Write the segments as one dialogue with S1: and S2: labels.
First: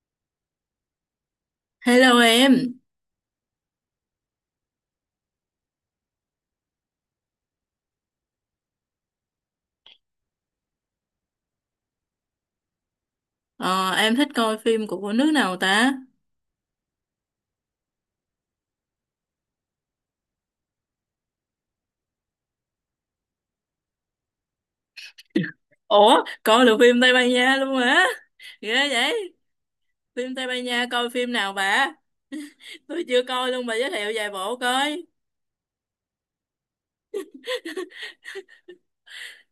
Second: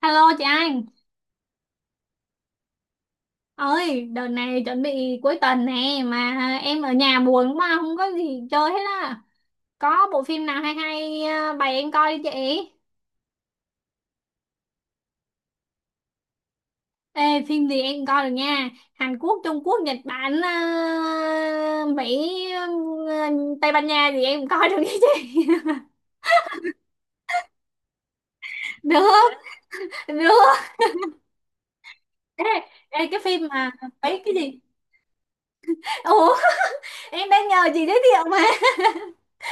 S1: Alo chị Anh
S2: Hello em.
S1: ơi, đợt này chuẩn bị cuối tuần nè mà em ở nhà buồn quá, không có gì chơi hết á. Có bộ phim nào hay hay, bày em coi đi chị.
S2: Ờ, em thích coi phim của nước nào ta?
S1: Ê, phim gì em coi được nha, Hàn Quốc, Trung Quốc, Nhật Bản, Mỹ, Tây Ban Nha gì em coi được nha chị.
S2: Ủa, coi được phim Tây Ban Nha luôn hả? Ghê
S1: Được,
S2: vậy, phim Tây
S1: được.
S2: Ban Nha coi phim nào bà?
S1: Ê,
S2: Tôi
S1: ê, cái
S2: chưa
S1: phim
S2: coi luôn,
S1: mà
S2: bà giới thiệu
S1: mấy
S2: vài
S1: cái
S2: bộ
S1: gì,
S2: coi.
S1: ủa em đang nhờ chị giới thiệu mà.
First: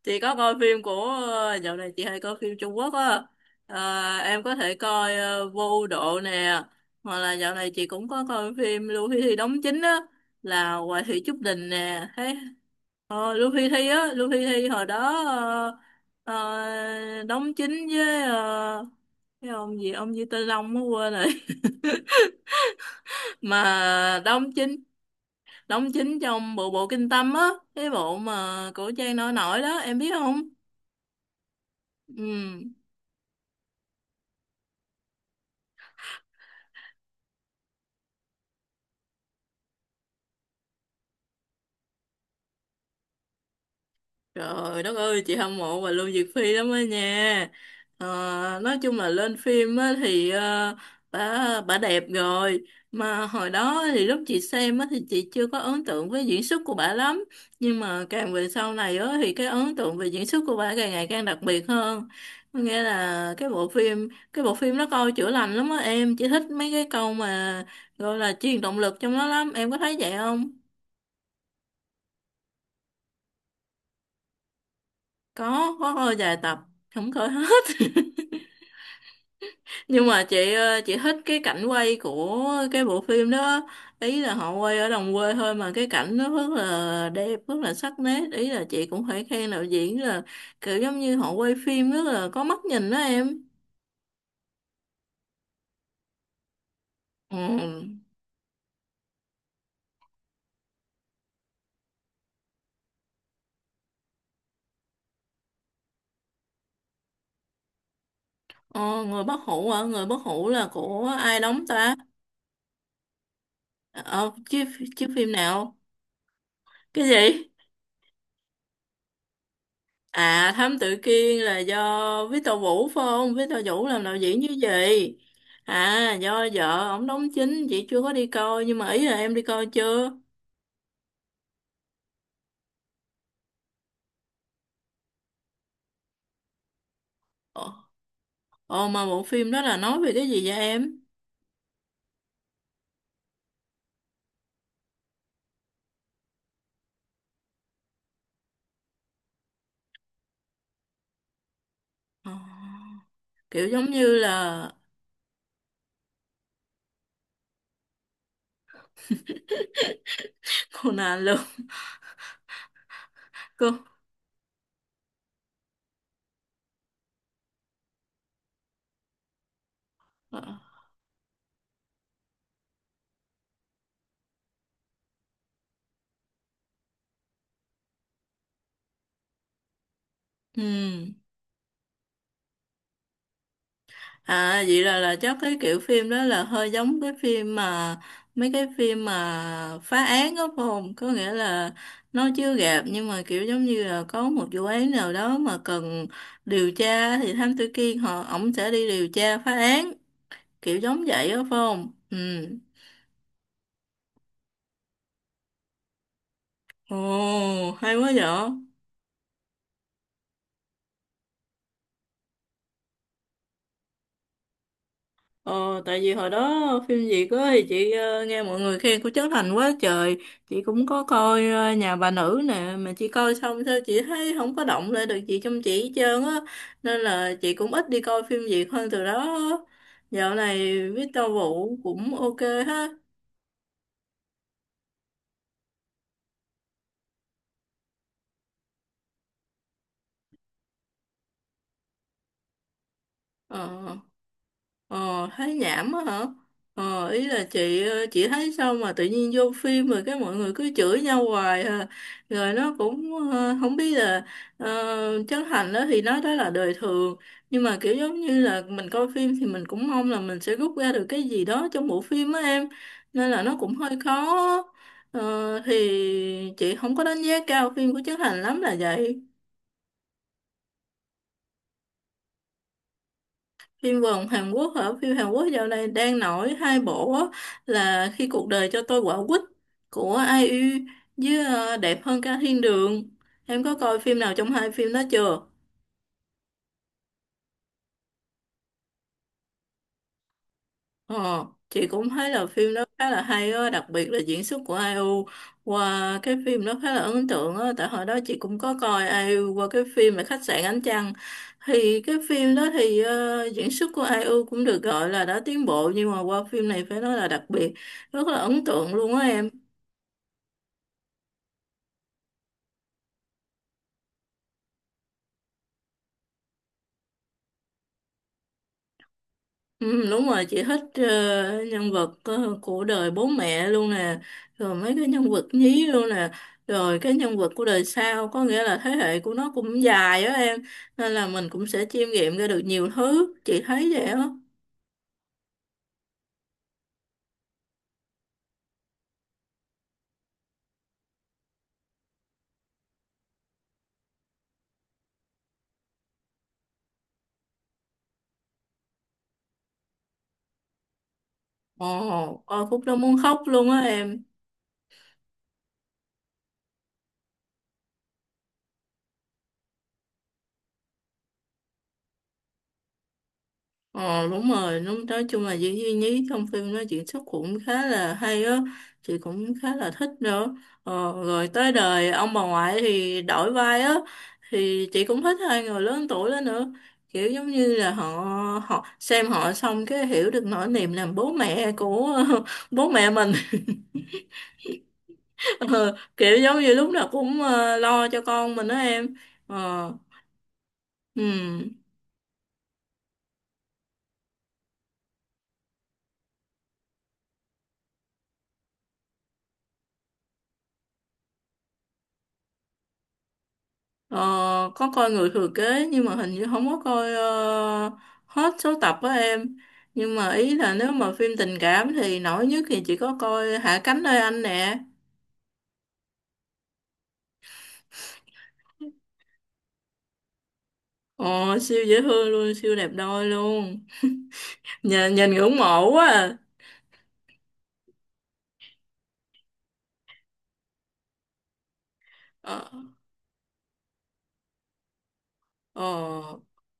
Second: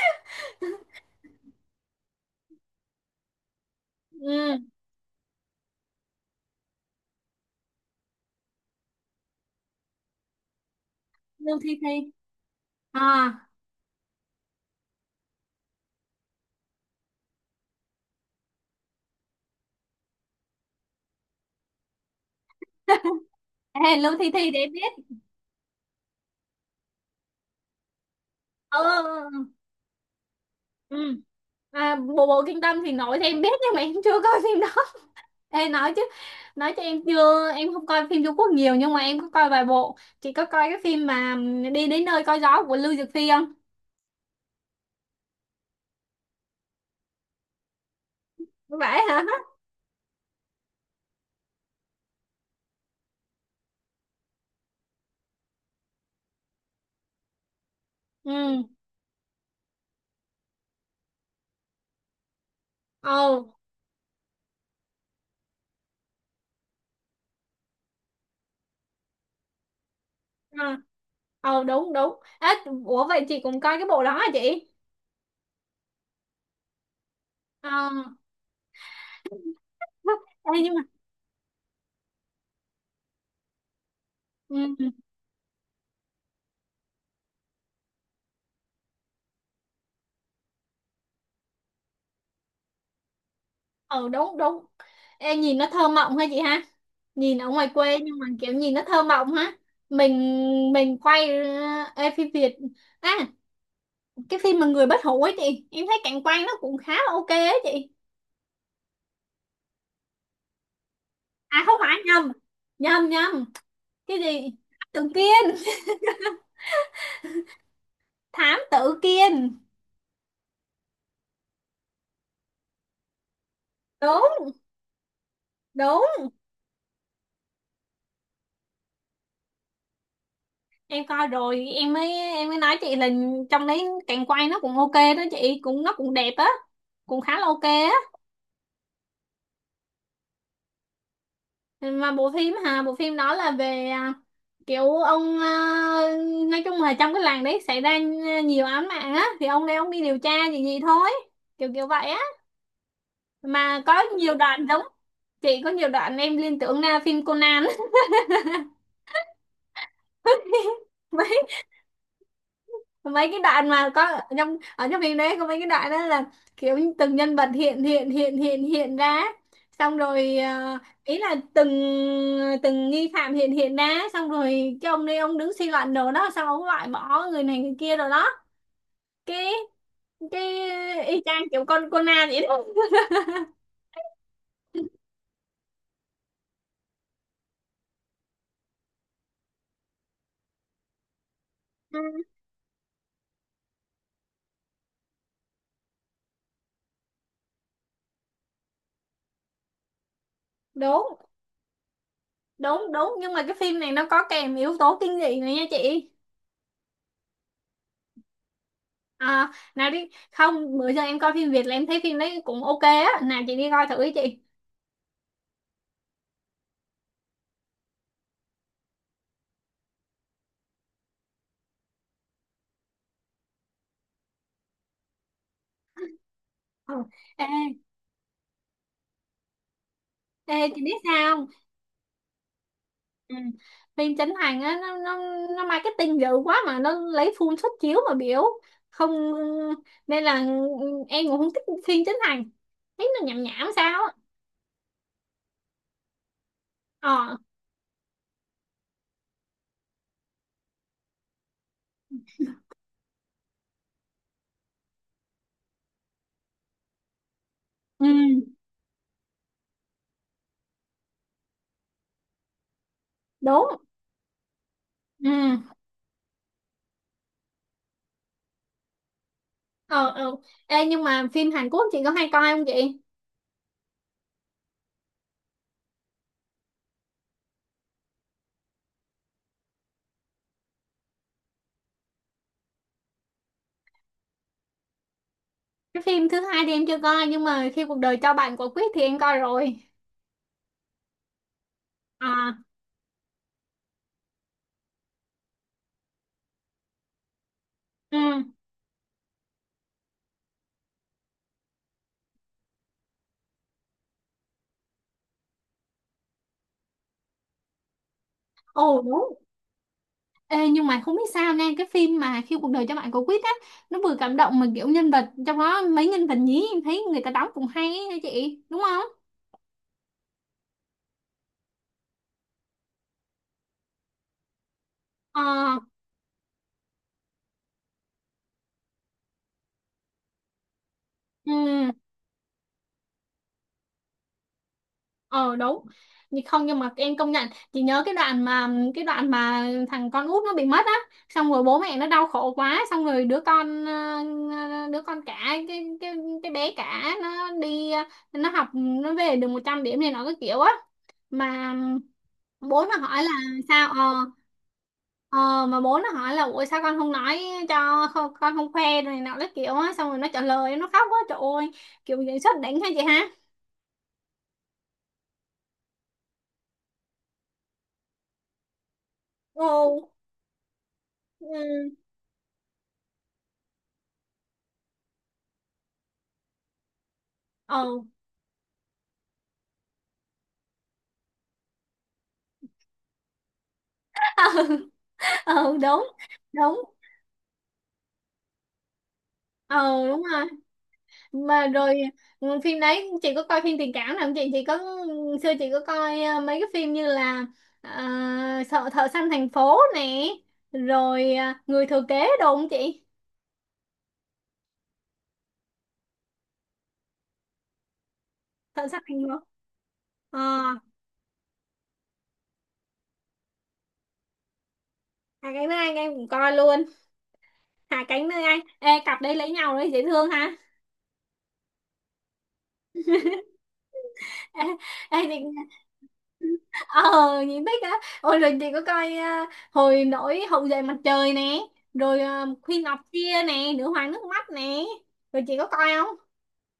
S2: Chị có coi phim của, dạo này chị hay coi phim Trung Quốc á. Ờ, em có
S1: Ừ.
S2: thể coi Vô Độ nè, hoặc là dạo này chị cũng có coi phim Lưu Huy Thi đóng chính á, là Hoài Thị Trúc
S1: Lưu
S2: Đình
S1: Thi
S2: nè.
S1: Thi.
S2: Thế ờ,
S1: À,
S2: Luffy Thi á, Luffy Thi hồi đó ờ, đóng chính với cái ông gì Tây Long mới quên rồi
S1: ê, Lưu
S2: mà
S1: Thi Thi
S2: đóng
S1: để em
S2: chính,
S1: biết.
S2: đóng chính trong bộ bộ Kinh Tâm á, cái bộ mà
S1: Ừ,
S2: cổ trang nổi
S1: ừ,
S2: nổi đó, em biết không?
S1: ừ. À, bộ bộ kinh
S2: Ừ.
S1: tâm thì nói thì em biết nhưng mà em chưa coi phim đó. Ê, nói chứ, nói cho em, chưa, em không coi phim Trung Quốc nhiều nhưng mà em có coi vài bộ. Chị có coi cái phim mà đi đến nơi coi gió của Lưu Dược Phi không?
S2: Trời đất ơi, chị hâm mộ bà Lưu Diệc Phi lắm á nha. Ờ, nói chung
S1: Vậy
S2: là
S1: hả.
S2: lên phim á thì ờ, bà đẹp rồi. Mà hồi đó thì lúc chị xem á thì chị chưa có ấn tượng với diễn xuất của bà lắm. Nhưng mà càng
S1: Ừ.
S2: về sau này á thì cái ấn tượng về diễn xuất của bà càng ngày càng đặc biệt hơn. Có nghĩa
S1: Ồ.
S2: là cái bộ phim nó coi chữa lành lắm á em. Chị thích mấy cái câu mà gọi là truyền động lực trong nó lắm. Em có thấy vậy không?
S1: À. Ồ, đúng đúng à, ủa vậy chị cũng coi cái bộ đó hả chị?
S2: Có coi vài tập, không coi hết.
S1: Ờ.
S2: Nhưng mà
S1: Ê, nhưng mà
S2: chị thích cái cảnh quay của cái bộ phim đó, ý là họ quay ở
S1: ừ,
S2: đồng quê thôi mà cái cảnh nó rất là đẹp, rất là sắc nét, ý là chị cũng phải khen đạo diễn là kiểu giống như họ quay phim rất là có mắt nhìn đó em.
S1: ừ, đúng đúng, em nhìn nó thơ mộng ha chị ha,
S2: Ừ.
S1: nhìn ở ngoài quê nhưng mà kiểu nhìn nó thơ mộng ha. Mình mình quay, ê, phim Việt, à, cái phim mà người bất hủ ấy chị, em thấy cảnh quan nó cũng khá là ok ấy chị.
S2: ờ, Người bất hủ hả? Người bất hủ là của ai
S1: À
S2: đóng
S1: không
S2: ta?
S1: phải, nhầm nhầm nhầm. Cái
S2: Ờ,
S1: gì,
S2: Chiếu, chiếu
S1: tự
S2: phim
S1: kiên,
S2: nào, cái gì?
S1: thám tử kiên.
S2: À, Thám Tử Kiên là do Victor Vũ phải không? Victor Vũ làm đạo
S1: Đúng,
S2: diễn như vậy.
S1: đúng.
S2: À do vợ ổng đóng chính, chị chưa có đi coi, nhưng mà ý là em đi coi chưa?
S1: Em coi rồi, em mới nói chị là trong đấy cảnh quay nó cũng ok đó chị, cũng nó cũng đẹp á, cũng khá là ok
S2: Ồ,
S1: á.
S2: ồ mà bộ phim đó là nói về cái gì vậy em?
S1: Mà bộ phim hà, bộ phim đó là về, à, kiểu ông, à, nói chung là trong cái làng đấy xảy ra, à, nhiều án mạng á thì ông đây ông đi điều tra gì gì thôi, kiểu kiểu vậy á.
S2: Ờ, kiểu
S1: Mà
S2: giống
S1: có
S2: như
S1: nhiều đoạn
S2: là
S1: giống, chị, có nhiều đoạn em liên tưởng là phim Conan.
S2: Conan luôn.
S1: mấy mấy cái đoạn
S2: Cô.
S1: mà có ở trong phim đấy, có mấy cái đoạn đó là kiểu như từng nhân vật hiện hiện hiện hiện hiện ra, xong rồi ý là từng, từng nghi phạm hiện hiện ra, xong rồi cái ông đây ông đứng suy luận đồ đó, xong ông loại bỏ người này người kia rồi đó. Cái cái
S2: Ừ.
S1: y chang kiểu con Conan vậy đó.
S2: À vậy là chắc cái kiểu phim đó là hơi giống cái phim mà mấy cái phim mà phá án đó phải không? Có nghĩa là
S1: Ừ.
S2: nó chưa gặp nhưng mà kiểu giống như là có một vụ án nào đó mà cần điều tra thì Thám Tử Kiên, họ ổng sẽ đi điều tra phá án, kiểu giống
S1: Đúng
S2: vậy đó phải không? Ừ.
S1: đúng đúng, nhưng mà cái phim này nó có kèm yếu tố kinh dị này nha chị.
S2: Ồ, hay quá vậy.
S1: À, nào đi không, bữa giờ em coi phim Việt là em thấy phim đấy cũng ok á, nào chị đi coi thử ý chị.
S2: Ờ, tại vì hồi đó phim Việt á thì nghe mọi người khen của Trấn Thành quá trời, chị cũng có coi Nhà bà nữ nè, mà chị coi xong sao chị thấy không có động lại được chị, trong chị hết trơn á,
S1: Ừ.
S2: nên là
S1: Ê,
S2: chị cũng ít đi coi phim Việt hơn từ đó. Dạo
S1: ê
S2: này
S1: chị biết
S2: Victor
S1: sao không?
S2: Vũ cũng ok ha.
S1: Ừ. Phim Trấn Thành á, nó marketing dữ quá mà nó lấy full suất chiếu mà biểu không, nên là em cũng không thích phim Trấn Thành, thấy nó nhảm nhảm
S2: ờ.
S1: sao á.
S2: Ờ, thấy nhảm á hả? Ờ, ý
S1: Ờ,
S2: là chị thấy sao mà tự nhiên vô phim rồi cái mọi người cứ chửi nhau hoài à. Rồi nó cũng ờ, không biết là ờ, Trấn Thành đó thì nói đó là đời thường, nhưng mà kiểu
S1: ừ,
S2: giống như là mình coi phim thì mình cũng mong là mình sẽ rút ra được cái gì đó trong bộ phim á em, nên là nó
S1: đúng,
S2: cũng hơi khó.
S1: ừ,
S2: Ờ, thì chị không có đánh giá cao phim của Trấn Thành lắm là vậy.
S1: ờ, ừ. Ê, nhưng mà phim Hàn Quốc chị có hay coi không chị?
S2: Phim vòng Hàn Quốc hả? Phim Hàn Quốc dạo này đang nổi hai bộ á, là Khi cuộc đời cho tôi quả quýt của ai IU, với ờ, Đẹp hơn cả thiên đường. Em có coi phim nào trong hai phim đó chưa?
S1: Cái phim thứ hai thì em chưa coi nhưng mà khi cuộc đời cho bạn quả quýt thì em coi rồi.
S2: Ờ, chị cũng thấy là
S1: À.
S2: phim đó khá là hay á, đặc biệt là diễn xuất của ai IU qua cái phim đó khá là ấn tượng á, tại hồi đó chị
S1: Ừ.
S2: cũng có coi ai IU qua cái phim là Khách sạn Ánh Trăng. Thì cái phim đó thì ờ, diễn xuất của ai IU cũng được gọi là đã tiến bộ, nhưng mà qua phim này phải nói là đặc biệt, rất là ấn tượng
S1: Ồ,
S2: luôn á
S1: đúng.
S2: em.
S1: Ê, nhưng mà không biết sao nha, cái phim mà khi cuộc đời cho bạn quả quýt á, nó vừa cảm động mà kiểu nhân vật trong đó, mấy nhân vật nhí em thấy người ta đóng cũng hay ấy hả chị, đúng không?
S2: Ừ, đúng rồi, chị thích ờ, nhân vật ờ, của đời bố mẹ luôn nè, rồi mấy cái nhân
S1: Ờ.
S2: vật nhí luôn nè, rồi cái nhân vật của đời sau, có nghĩa là thế hệ của nó cũng dài á em, nên là mình
S1: Ừ.
S2: cũng sẽ chiêm nghiệm ra được nhiều thứ, chị thấy vậy á.
S1: Ờ, đúng. Nhưng không, nhưng mà em công nhận, chị nhớ cái đoạn mà, cái đoạn mà thằng con út nó bị mất á, xong rồi bố mẹ nó đau khổ quá, xong rồi đứa con, đứa con cả, cái cái bé cả nó đi, nó học nó về được 100 điểm này, nó cái kiểu á, mà
S2: Ồ coi khúc
S1: bố
S2: đó
S1: nó
S2: muốn
S1: hỏi là
S2: khóc luôn á
S1: sao, ờ.
S2: em.
S1: Ờ, mà bố nó hỏi là ủa sao con không nói cho, không, con không khoe rồi này nọ cái kiểu á, xong rồi nó trả lời nó khóc quá trời ơi, kiểu diễn xuất đỉnh ha chị ha.
S2: Ờ đúng rồi, đúng, nói chung là diễn viên nhí trong phim nó diễn xuất cũng khá là hay á, chị cũng khá là
S1: Ồ.
S2: thích nữa. Ờ, rồi tới
S1: Ừ.
S2: đời ông bà ngoại thì đổi vai á, thì chị cũng thích hai người lớn tuổi đó nữa. Kiểu giống như
S1: Ờ.
S2: là họ họ xem họ xong cái hiểu được nỗi niềm làm bố mẹ của bố mẹ mình.
S1: Ừ,
S2: Ờ,
S1: đúng
S2: kiểu giống như
S1: đúng,
S2: lúc nào cũng ờ, lo cho con mình đó em. Ờ,
S1: ờ, đúng rồi,
S2: ừ.
S1: mà rồi ừ, phim đấy, chị có coi phim tình cảm nào không chị? Chị có, xưa chị có coi, mấy cái phim như là, ờ, sợ thợ săn thành phố nè, rồi người thừa kế đồ không chị?
S2: Ờ, có coi người thừa kế nhưng mà hình như không có coi hết số
S1: Thợ
S2: tập
S1: săn
S2: á
S1: thành phố.
S2: em, nhưng mà
S1: Ờ,
S2: ý là nếu mà phim tình cảm thì nổi nhất thì chỉ có coi Hạ cánh nơi anh nè.
S1: hai cánh nơi anh em cũng coi luôn. Hai cánh nơi anh, ê cặp đây lấy nhau đấy dễ thương ha.
S2: Ồ siêu dễ thương luôn, siêu đẹp đôi luôn, nhìn
S1: Ê, ê,
S2: nhìn ngưỡng
S1: chị,
S2: mộ quá à.
S1: ờ nhìn thích á. Ôi, rồi chị có coi à, hồi nổi hậu duệ mặt trời nè, rồi à,
S2: Ờ.
S1: Khuy Ngọc Kia nè, nữ hoàng nước mắt nè, rồi chị có coi không?
S2: Ờ.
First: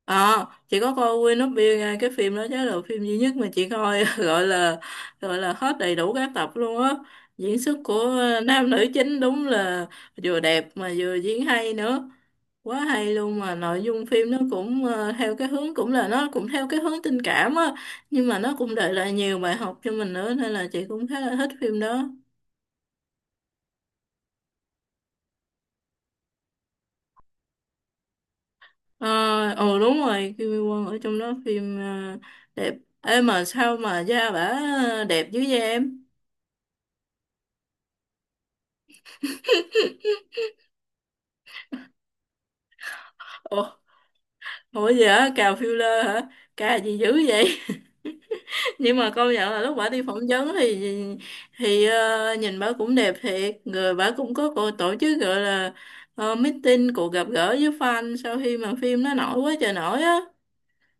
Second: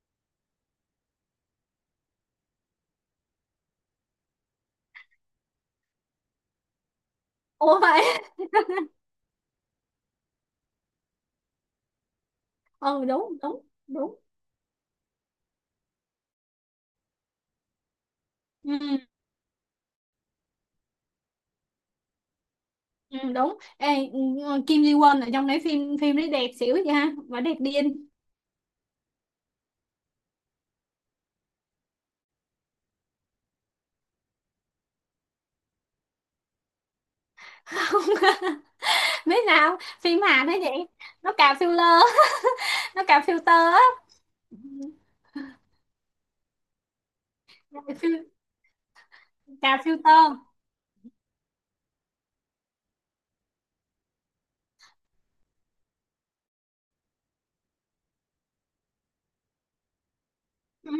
S2: À, chị có coi Queen of Bill nha, cái phim đó chắc là phim duy nhất mà chị coi gọi là hết đầy đủ các tập luôn á. Diễn xuất
S1: Ủa vậy.
S2: của à, nam nữ chính đúng là vừa đẹp mà vừa diễn hay nữa. Quá
S1: Ừ,
S2: hay
S1: đúng
S2: luôn, mà
S1: đúng
S2: nội dung
S1: đúng,
S2: phim nó cũng ờ, theo cái hướng cũng là nó cũng theo cái hướng tình cảm á, nhưng mà nó cũng để
S1: ừ,
S2: lại nhiều bài học cho mình nữa nên là chị cũng khá là thích phim đó.
S1: ừ, đúng. Ê, ừ, Kim Ji Won ở trong đấy, phim phim đấy đẹp xỉu vậy ha, mà đẹp điên.
S2: Ờ ừ, đúng rồi, Kim Mi Quân ở trong đó phim ờ, đẹp. Ê mà sao mà da bả đẹp dữ vậy em?
S1: Không, biết nào phim Hàn đấy vậy nó cà filler, nó cà
S2: Ủa,
S1: filter á. Ừ,
S2: ủa gì hả, cào filler hả, cà gì dữ vậy?
S1: cà fil-,
S2: Nhưng mà công nhận là lúc
S1: cà
S2: bả đi phỏng
S1: filter.
S2: vấn thì nhìn bả cũng đẹp thiệt, người bả cũng có cô tổ chức gọi là ờ, meeting, cuộc gặp gỡ với fan sau khi mà phim nó nổi quá trời nổi á.
S1: Ừ.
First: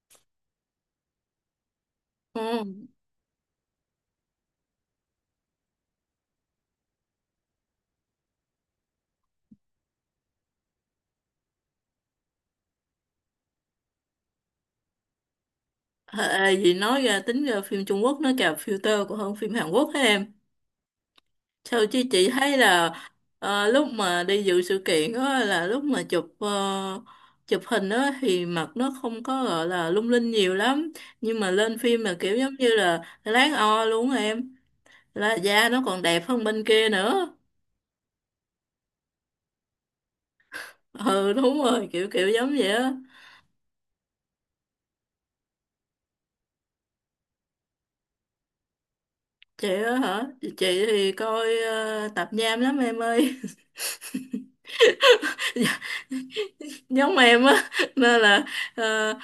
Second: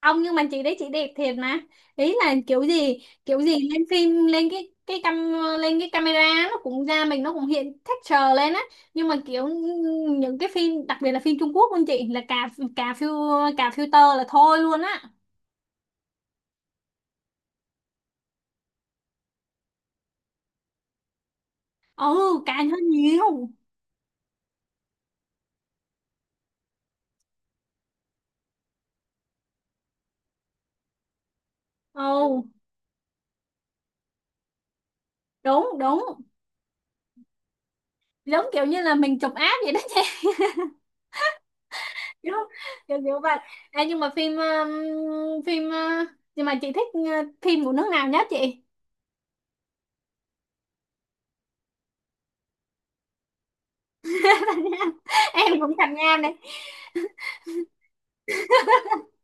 S1: Ông, nhưng mà chị đấy chị đẹp thiệt mà, ý là kiểu
S2: Ừ.
S1: gì, kiểu gì lên phim, lên cái cam, lên cái camera nó cũng ra, mình nó cũng hiện texture lên á. Nhưng mà kiểu những cái phim, đặc biệt là phim Trung Quốc luôn chị, là cà, cà phiêu, cà filter là thôi luôn á.
S2: Ê, gì nói ra tính ra phim Trung Quốc nó cào filter còn hơn phim Hàn Quốc hả em? Theo chứ chị
S1: Ừ,
S2: thấy
S1: cài hơn
S2: là
S1: nhiều,
S2: ờ, lúc mà đi dự sự kiện đó là lúc mà chụp ờ, chụp hình đó thì mặt nó không có gọi là lung linh nhiều lắm, nhưng mà lên phim là kiểu
S1: ừ,
S2: giống như là láng o luôn á em, là da
S1: đúng
S2: nó còn
S1: đúng,
S2: đẹp hơn bên kia nữa.
S1: giống kiểu như là mình chụp app vậy đó chị.
S2: Ừ đúng rồi, kiểu kiểu
S1: Kiểu,
S2: giống vậy á.
S1: kiểu vậy. Ê, nhưng mà phim phim nhưng mà chị thích phim của nước nào nhất chị?
S2: Chị á hả, chị thì coi ờ, tạp nham lắm em ơi,
S1: Em cũng thành Nam này.
S2: giống em á, nên là ờ,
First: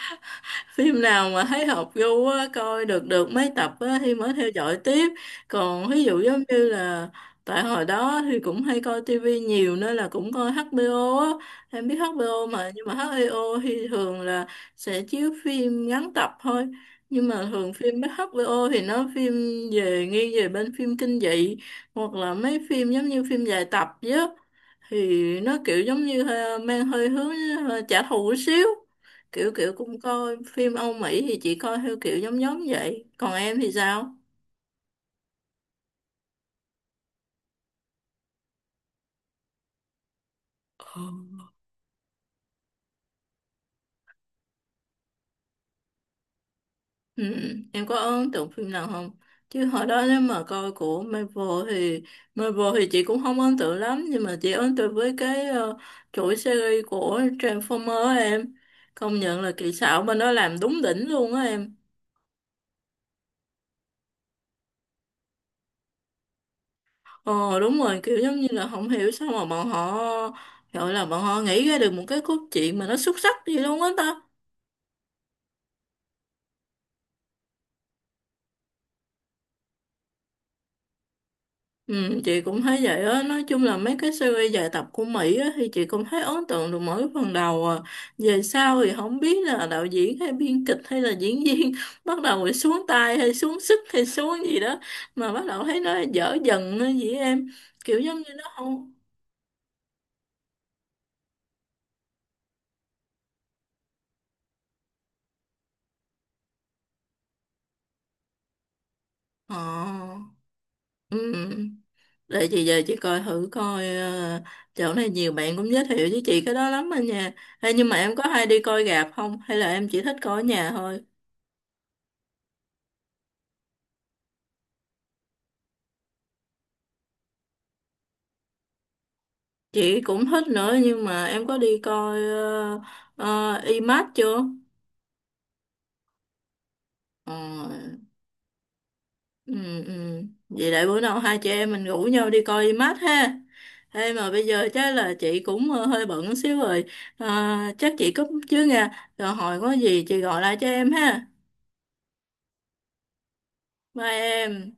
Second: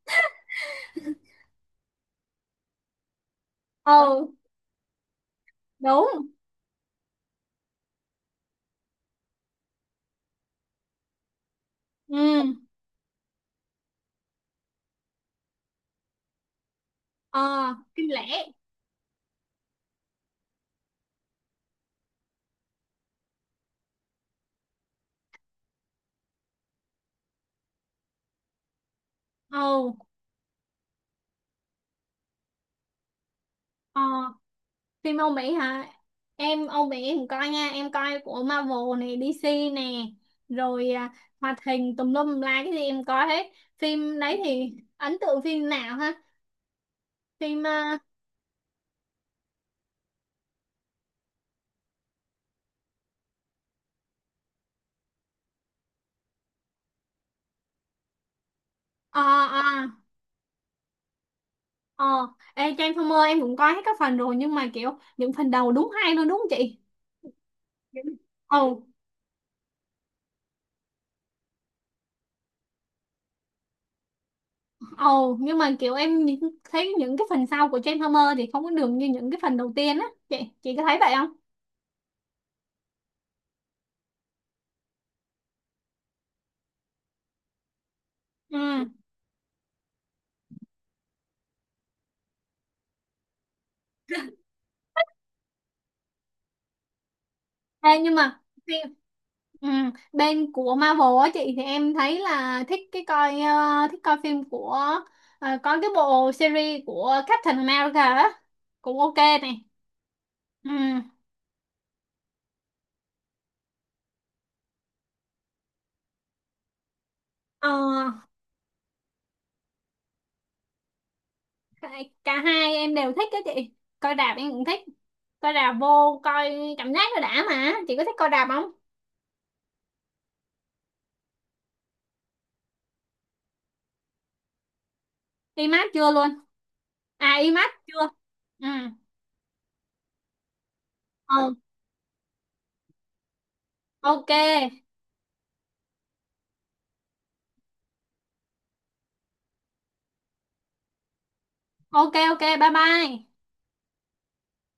S2: phim nào mà thấy hợp gu á, coi được được mấy tập á, thì
S1: Ừ,
S2: mới theo dõi tiếp, còn ví
S1: đúng.
S2: dụ giống như là tại hồi đó thì cũng hay coi tivi nhiều nên là cũng coi HBO á, em biết
S1: Ừ.
S2: HBO mà, nhưng mà HBO thì thường là sẽ chiếu phim ngắn tập thôi, nhưng mà thường
S1: Ờ,
S2: phim
S1: kinh lẻ.
S2: HBO thì nó phim về, nghiêng về bên phim kinh dị, hoặc là mấy phim giống như phim dài tập chứ, thì nó kiểu giống như ờ, mang hơi hướng ờ, trả thù một xíu, kiểu kiểu
S1: Ừ.
S2: cũng coi phim Âu Mỹ thì chị coi theo kiểu giống giống vậy, còn em thì
S1: Ờ.
S2: sao?
S1: Phim Âu Mỹ hả, em Âu Mỹ em coi nha, em coi của Marvel này, DC nè, rồi
S2: Ờ,
S1: à, hoạt hình tùm lum tùm la cái gì em coi hết. Phim đấy thì ấn tượng phim nào ha,
S2: ừ,
S1: phim
S2: em có
S1: à,
S2: ấn tượng phim nào không, chứ hồi đó nếu mà coi của Marvel thì chị cũng không ấn tượng lắm, nhưng mà chị ấn tượng với cái ờ, chuỗi series của Transformer á em, công
S1: ờ,
S2: nhận là
S1: ờ,
S2: kỹ xảo bên đó làm đúng đỉnh luôn á em.
S1: ờ. Ê, Transformer em cũng coi hết các phần rồi, nhưng mà kiểu những phần đầu đúng hay luôn đúng không chị?
S2: Ờ đúng rồi, kiểu giống như là
S1: Ừ.
S2: không hiểu sao mà bọn họ gọi là bọn họ nghĩ ra được một cái cốt truyện mà nó xuất sắc gì luôn á ta.
S1: Ồ, nhưng mà kiểu em nhìn- thấy những cái phần sau của Transformer thì không có đường như những cái phần đầu tiên á. Chị có thấy vậy không?
S2: Ừ, chị cũng thấy vậy á, nói chung là mấy cái series dài tập của Mỹ á, thì chị cũng thấy ấn tượng được mỗi phần đầu à, về
S1: Ừ.
S2: sau thì không biết là đạo diễn hay biên kịch hay là diễn viên bắt đầu rồi xuống tay hay xuống sức hay xuống gì đó mà bắt đầu thấy nó dở dần á vậy em, kiểu
S1: Ê, nhưng
S2: giống như
S1: mà
S2: nó không.
S1: phim ừ, bên của Marvel á chị, thì em thấy là thích cái coi, thích coi phim của, có cái bộ series của Captain America á cũng ok này.
S2: Ờ
S1: Ừ.
S2: ừ. Để chị về chị coi thử coi ờ, chỗ này nhiều bạn cũng giới thiệu với chị cái đó lắm anh nha.
S1: Ờ,
S2: Ê, nhưng mà em có hay đi coi rạp không, hay là em chỉ thích coi ở nhà thôi?
S1: cả hai em đều thích á chị. Coi rạp em cũng thích. Coi rạp vô coi cảm giác nó đã mà. Chị có thích coi rạp không?
S2: Chị cũng thích nữa, nhưng mà em có đi coi uh, IMAX chưa?
S1: IMAX chưa luôn? À
S2: Ờ,
S1: IMAX chưa. Ừ,
S2: ừ, ừ. Vậy để bữa nào hai
S1: ừ.
S2: chị em mình rủ nhau đi coi IMAX ha. Thế mà
S1: Ok,
S2: bây giờ chắc là chị cũng ờ, hơi bận xíu rồi. Ờ, chắc chị cúp chứ nha. Rồi hồi có gì chị gọi lại cho em ha.
S1: ok, ok, bye bye.
S2: Bye em.